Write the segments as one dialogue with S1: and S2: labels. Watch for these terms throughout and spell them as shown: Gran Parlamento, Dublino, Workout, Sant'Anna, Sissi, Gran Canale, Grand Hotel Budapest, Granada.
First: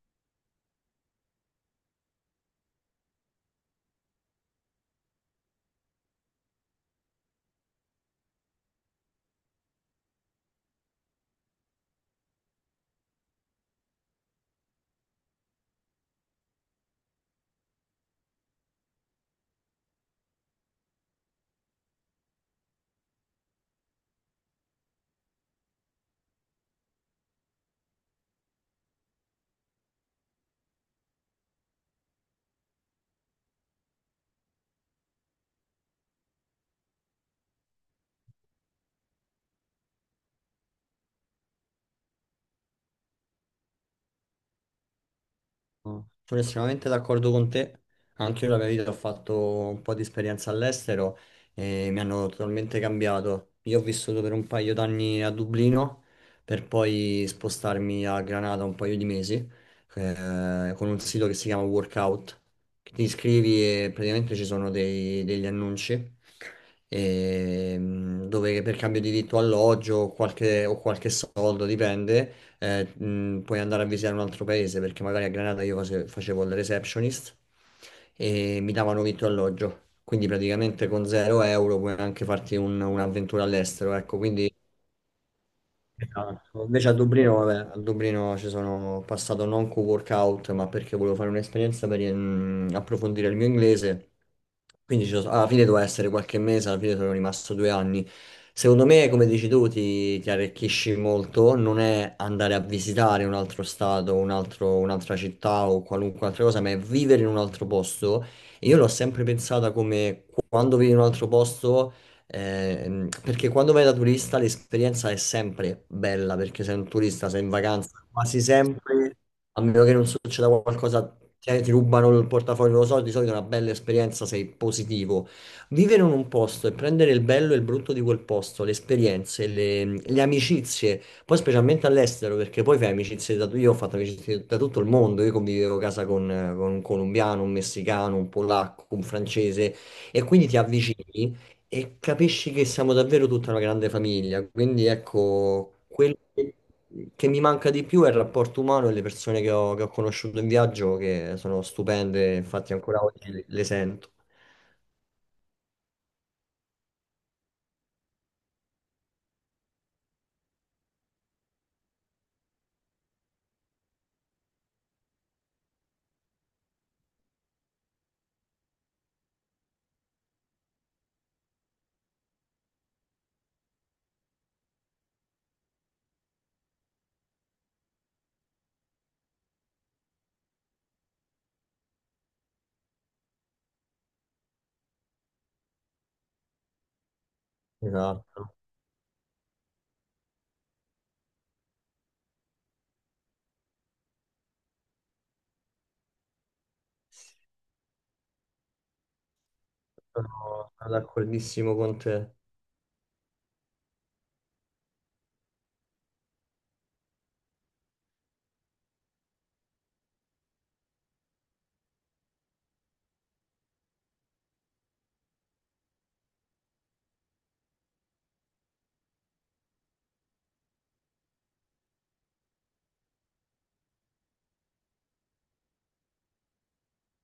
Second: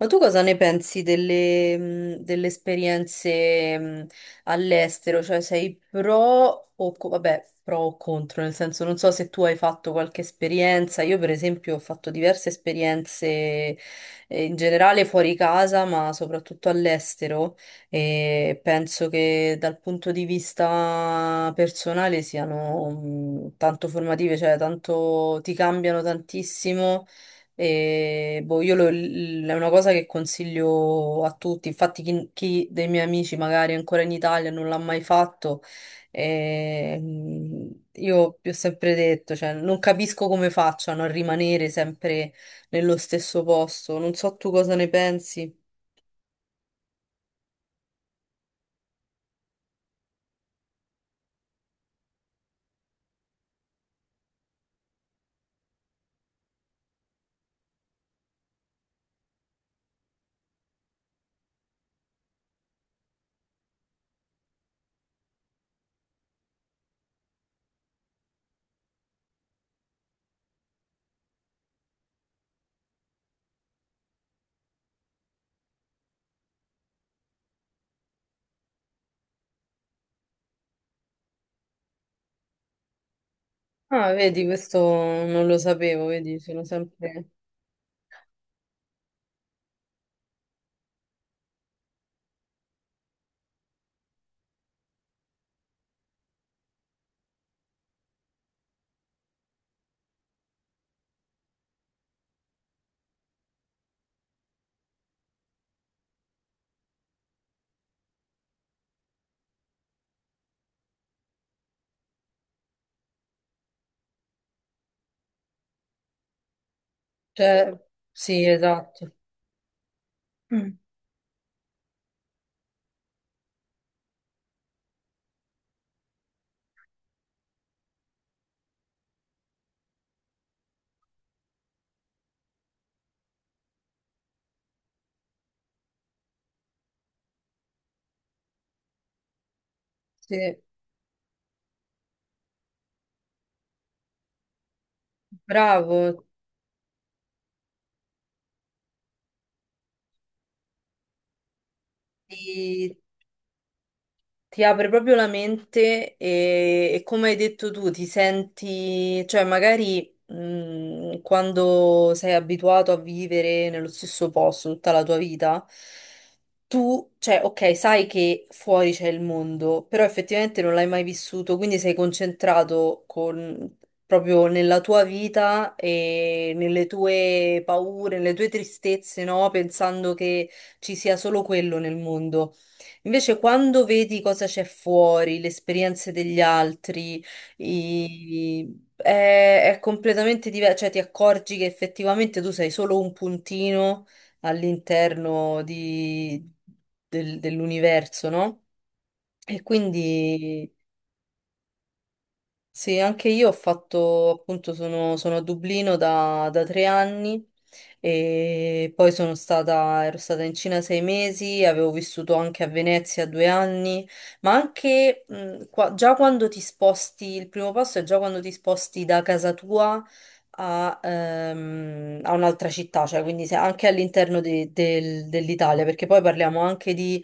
S1: Ma tu cosa ne pensi delle, delle esperienze all'estero? Cioè sei pro o, vabbè, pro o contro? Nel senso, non so se tu hai fatto qualche esperienza. Io, per esempio, ho fatto diverse esperienze in generale fuori casa, ma soprattutto all'estero. E penso che dal punto di vista personale siano tanto formative, cioè tanto ti cambiano tantissimo e boh, è una cosa che consiglio a tutti. Infatti, chi dei miei amici magari è ancora in Italia e non l'ha mai fatto, io vi ho sempre detto, cioè, non capisco come facciano a rimanere sempre nello stesso posto. Non so tu cosa ne pensi.
S2: Sono estremamente d'accordo con te. Anche io la mia vita ho fatto un po' di esperienza all'estero e mi hanno totalmente cambiato. Io ho vissuto per un paio d'anni a Dublino per poi spostarmi a Granada un paio di mesi con un sito che si chiama Workout, che ti iscrivi e praticamente ci sono degli annunci dove per cambio di vitto alloggio o o qualche soldo, dipende, puoi andare a visitare un altro paese, perché magari a Granada io facevo il receptionist e mi davano vitto e alloggio. Quindi praticamente con 0 euro puoi anche farti un'avventura all'estero,
S1: Ah,
S2: ecco,
S1: vedi,
S2: quindi.
S1: questo non lo sapevo, vedi, sono
S2: Esatto. Invece a
S1: sempre...
S2: Dublino, vabbè, a Dublino ci sono passato non co workout, ma perché volevo fare un'esperienza per approfondire il mio inglese. Quindi alla fine doveva essere qualche mese, alla fine sono rimasto 2 anni. Secondo me, come dici tu, ti arricchisci molto. Non è andare a visitare un altro stato, un'altra città o qualunque altra cosa, ma è vivere in un altro posto. E io l'ho sempre pensata come quando vivi in un altro posto. Perché quando vai da turista l'esperienza è sempre bella, perché sei un turista, sei in
S1: Cioè,
S2: vacanza, quasi
S1: sì, esatto.
S2: sempre, a meno che non succeda
S1: Mm.
S2: qualcosa, ti rubano il portafoglio, non lo so, di solito è una bella esperienza, sei positivo. Vivere in un posto e prendere il bello e il brutto di quel posto, le esperienze, le amicizie, poi specialmente all'estero, perché poi fai amicizie da... Io ho fatto amicizie da tutto il mondo, io convivevo a casa con un colombiano, un messicano, un polacco, un francese, e
S1: Sì,
S2: quindi ti avvicini. E capisci che siamo davvero tutta una grande famiglia, quindi ecco, quello
S1: bravo,
S2: che mi manca di più è il rapporto umano e le persone che ho conosciuto in viaggio, che sono stupende, infatti
S1: ti,
S2: ancora oggi le sento.
S1: ti apre proprio la mente e come hai detto tu, ti senti, cioè magari quando sei abituato a vivere nello stesso posto tutta la tua vita, tu, cioè, ok, sai che fuori c'è il mondo, però effettivamente non l'hai mai vissuto, quindi proprio nella tua vita e nelle tue paure, nelle tue tristezze, no? Pensando che ci sia solo quello nel mondo. Invece, quando vedi cosa c'è fuori, le esperienze degli altri,
S2: Esatto,
S1: è completamente diverso, cioè ti accorgi che effettivamente tu sei solo un puntino all'interno di- dell'universo, no? E quindi
S2: sono sono d'accordissimo con te.
S1: sì, anche io ho fatto, appunto, sono a Dublino da 3 anni e poi ero stata in Cina 6 mesi, avevo vissuto anche a Venezia 2 anni, ma anche già quando ti sposti, il primo passo è già quando ti sposti da casa tua a, a un'altra città, cioè anche all'interno dell'Italia, perché poi parliamo anche di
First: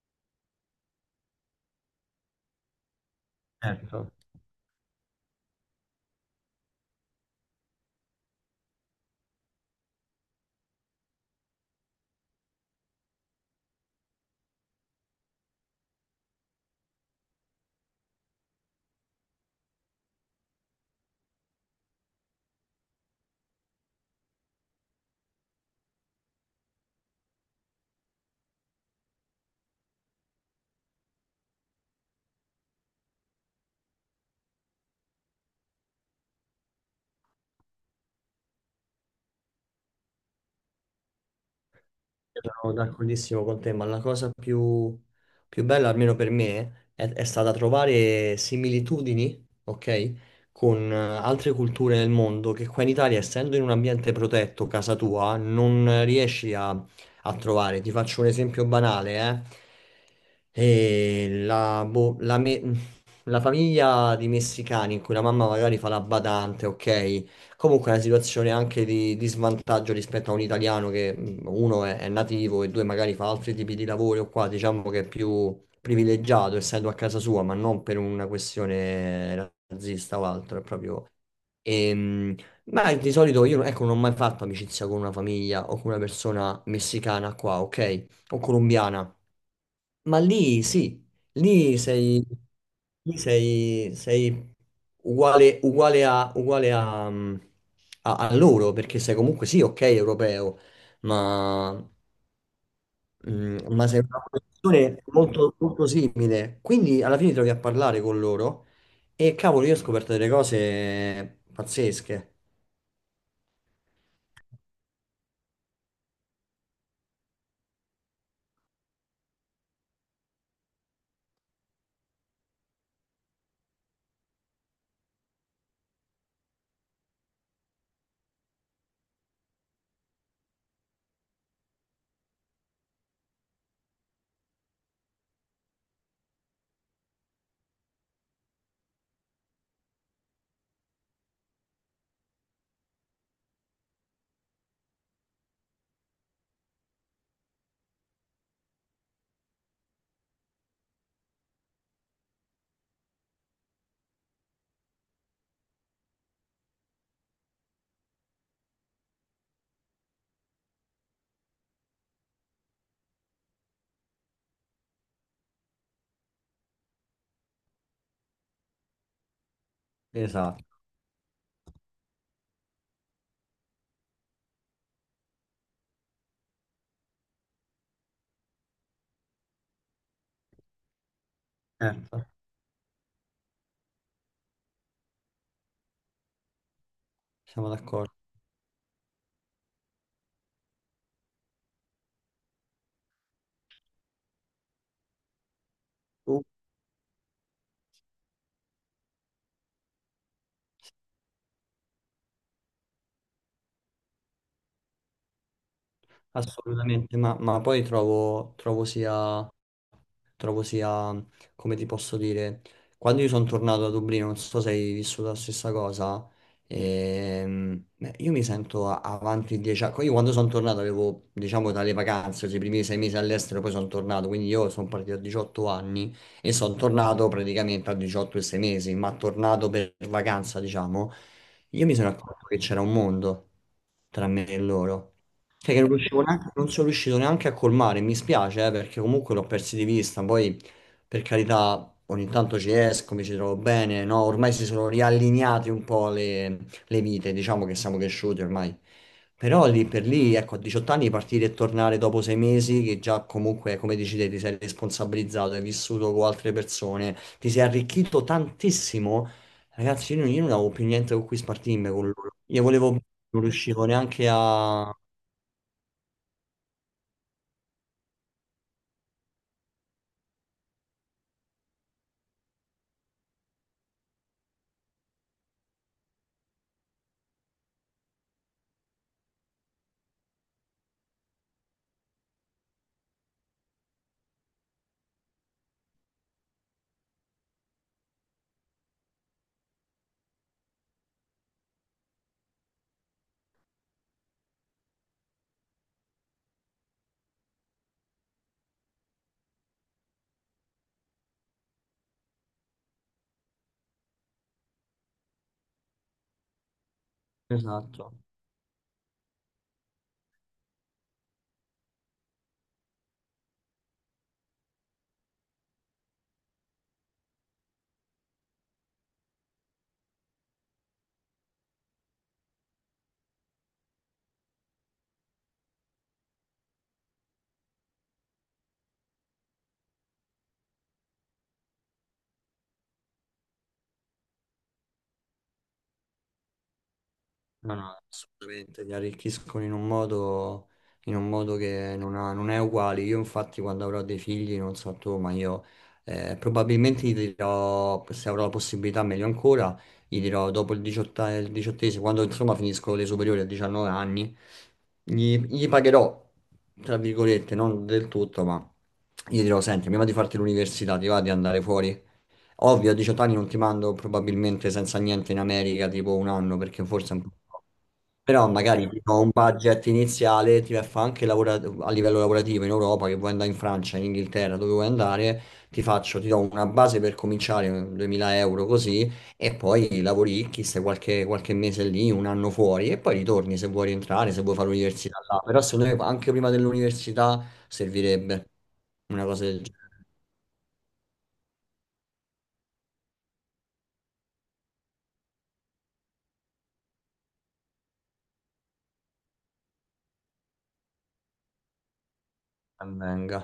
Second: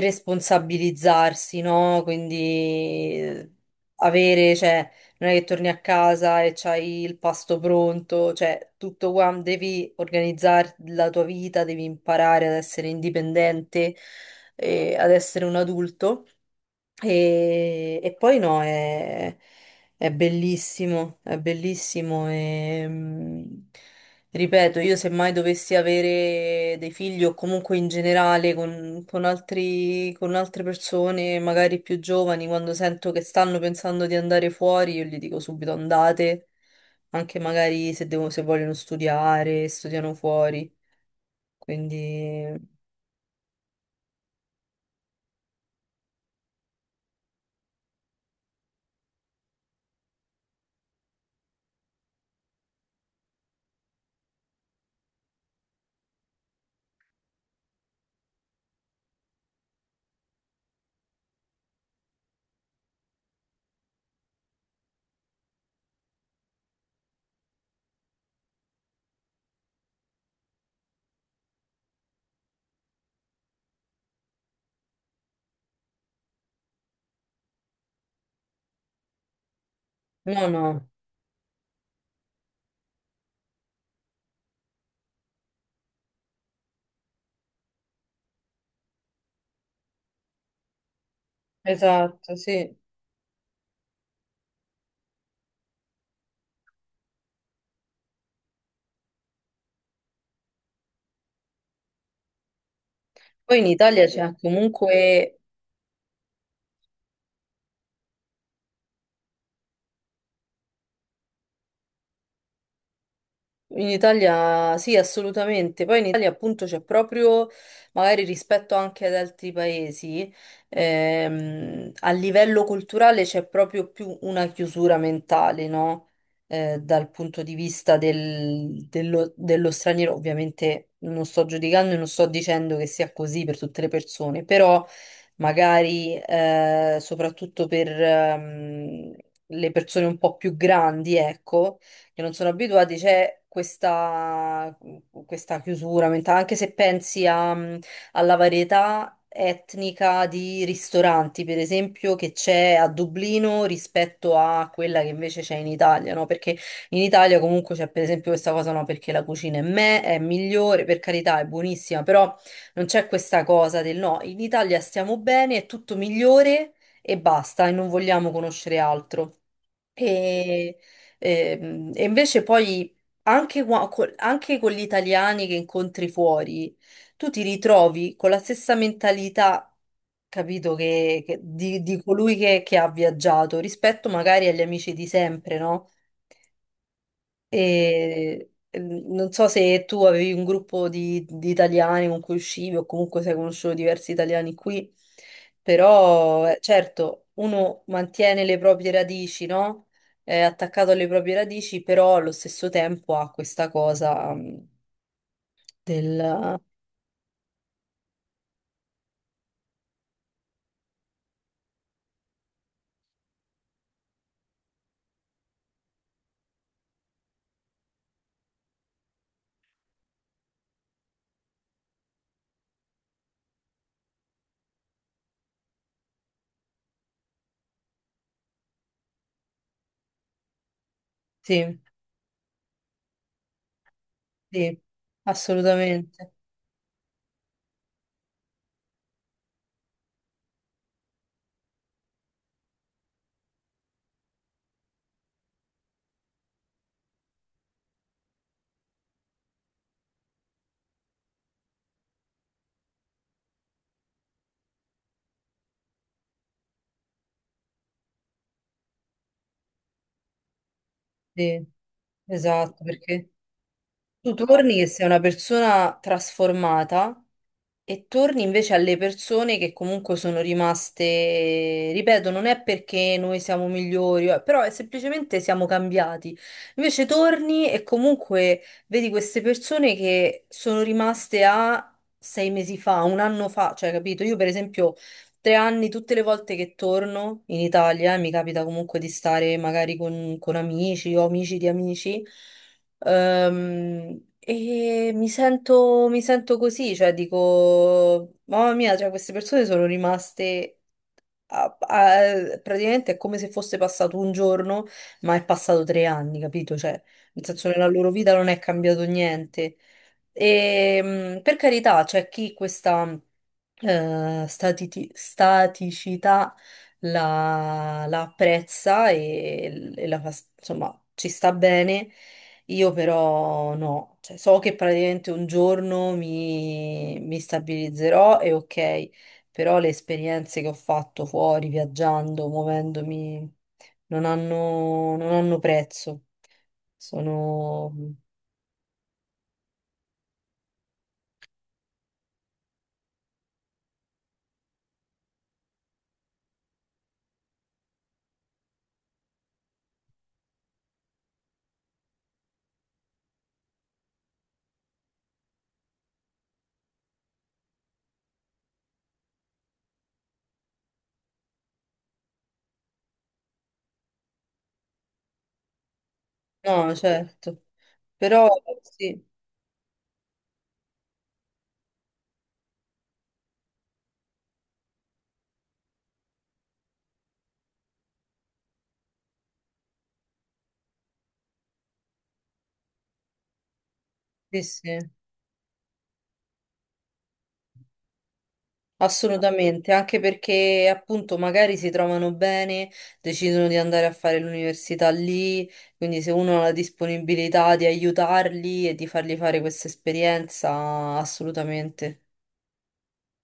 S1: responsabilizzarsi, no? Quindi
S2: Ecco.
S1: avere, cioè, non è che torni a casa e c'hai il pasto pronto, cioè, tutto qua, devi organizzare la tua vita, devi imparare ad essere indipendente e ad essere un adulto. E poi no, è bellissimo e, ripeto, io se mai dovessi avere dei figli o comunque in generale con con altre persone, magari più giovani, quando sento che stanno pensando di andare fuori, io gli dico subito andate, anche magari se vogliono studiare, studiano fuori, quindi...
S2: Sono d'accordissimo con te, ma la cosa più bella, almeno per me, è stata trovare similitudini, ok, con altre culture del mondo che qua in Italia, essendo in un ambiente protetto, casa tua, non riesci a trovare. Ti faccio un esempio banale, eh. E, boh, la famiglia di messicani in cui la mamma magari fa la badante, ok? Comunque è una situazione anche di svantaggio rispetto a un italiano che uno è nativo e due magari fa altri tipi di lavori o qua diciamo che è più privilegiato essendo a casa sua, ma non per una questione razzista o
S1: No,
S2: altro, è
S1: no,
S2: proprio... Ehm, ma di solito io ecco, non ho mai fatto amicizia con una famiglia o con una persona messicana qua, ok? O colombiana. Ma lì sì, lì sei,
S1: esatto, sì.
S2: lì sei uguale a loro, perché sei comunque sì, ok, europeo, ma,
S1: Poi
S2: mm,
S1: in
S2: ma sei
S1: Italia
S2: una
S1: c'è
S2: posizione
S1: comunque
S2: molto, molto simile. Quindi alla fine ti trovi a parlare con loro e cavolo, io ho scoperto delle cose pazzesche.
S1: in Italia sì, assolutamente. Poi in Italia appunto c'è proprio, magari rispetto anche ad altri paesi, a livello culturale c'è proprio più una chiusura mentale, no? Dal punto di vista dello straniero. Ovviamente non sto giudicando e non sto dicendo che sia così per tutte le persone, però magari soprattutto per le persone un po' più grandi, ecco, che non sono abituati, questa chiusura mentale, anche se pensi alla varietà etnica di ristoranti, per esempio, che c'è a Dublino rispetto a quella che invece c'è in Italia, no? Perché in Italia comunque c'è per esempio questa cosa, no, perché la cucina è migliore, per carità, è buonissima, però non c'è questa cosa del no, in Italia stiamo bene, è tutto migliore e basta, e non vogliamo conoscere altro.
S2: Esatto,
S1: E, e invece poi anche, anche con gli italiani che incontri fuori, tu ti ritrovi con la stessa mentalità, capito, di
S2: certo,
S1: colui che ha viaggiato rispetto magari agli amici di sempre, no?
S2: siamo d'accordo.
S1: E non so se tu avevi un gruppo di italiani con cui uscivi o comunque sei conosciuto diversi italiani qui, però certo uno mantiene le proprie radici, no? È attaccato alle proprie radici, però allo stesso tempo ha questa cosa del...
S2: Assolutamente, ma poi trovo sia, come ti posso dire, quando io sono tornato a Dublino, non so se hai vissuto la stessa cosa, beh, io mi sento avanti 10 anni, io quando sono tornato avevo, diciamo, dalle vacanze, cioè i primi 6 mesi all'estero, poi sono tornato, quindi io sono partito a 18 anni e sono tornato praticamente a 18 e 6 mesi, ma tornato per vacanza, diciamo,
S1: Sì,
S2: io mi sono accorto che c'era un mondo tra me e
S1: sì,
S2: loro. Cioè che
S1: assolutamente,
S2: non sono riuscito neanche a colmare, mi spiace, perché comunque l'ho persi di vista, poi per carità ogni tanto ci esco, mi ci trovo bene, no? Ormai si sono riallineate un po' le vite, diciamo che siamo cresciuti ormai. Però lì per lì, ecco, a 18 anni partire e tornare dopo 6 mesi, che già comunque, come dici te, ti sei responsabilizzato, hai vissuto con altre persone, ti sei arricchito tantissimo. Ragazzi, io non avevo più niente con cui
S1: sì,
S2: spartirmi con loro. Io
S1: esatto,
S2: volevo,
S1: perché
S2: non riuscivo neanche
S1: tu torni che
S2: a...
S1: sei una persona trasformata e torni invece alle persone che comunque sono rimaste, ripeto, non è perché noi siamo migliori, però è semplicemente siamo cambiati. Invece torni e comunque vedi queste persone che sono rimaste a 6 mesi fa, un anno fa, cioè capito? Io per esempio 3 anni, tutte le volte che torno in Italia, e mi capita comunque di stare magari con amici o amici di amici. E mi sento così, cioè dico, mamma mia, cioè, queste persone sono rimaste praticamente è come se fosse passato un giorno, ma è passato 3 anni, capito? Cioè, nel senso, nella loro
S2: Esatto,
S1: vita non è cambiato niente. E, per carità, c'è chi questa staticità la apprezza e la fa, insomma, ci sta bene. Io però no. Cioè, so che praticamente un giorno mi stabilizzerò e ok, però le esperienze che ho fatto fuori, viaggiando, muovendomi, non hanno prezzo.
S2: no, no,
S1: Sono...
S2: assolutamente, li arricchiscono in un modo che non è uguale. Io infatti quando avrò dei figli, non so tu, ma io probabilmente gli dirò, se avrò la possibilità, meglio ancora, gli dirò dopo il 18, il diciottesimo, quando insomma finisco le superiori a 19 anni, gli pagherò, tra virgolette, non del tutto, ma gli dirò, senti, prima di farti l'università, ti va di andare fuori? Ovvio, a 18 anni non ti mando probabilmente senza niente in America, tipo un anno, perché
S1: No,
S2: forse è un po'.
S1: certo.
S2: Però
S1: Però
S2: magari ti do
S1: sì,
S2: un budget iniziale, ti fa anche a livello lavorativo in Europa, che vuoi andare in Francia, in Inghilterra, dove vuoi andare, ti faccio, ti do una base per cominciare, 2000 euro così, e poi lavoricchi, stai qualche mese lì, un anno fuori, e poi ritorni se vuoi rientrare, se vuoi
S1: sì,
S2: fare
S1: sì.
S2: l'università là. Però secondo me anche prima dell'università servirebbe una cosa del
S1: Assolutamente,
S2: genere,
S1: anche perché appunto magari si trovano bene, decidono di andare a fare l'università lì, quindi se uno ha la disponibilità di aiutarli e di fargli fare questa esperienza, assolutamente.
S2: ben venga.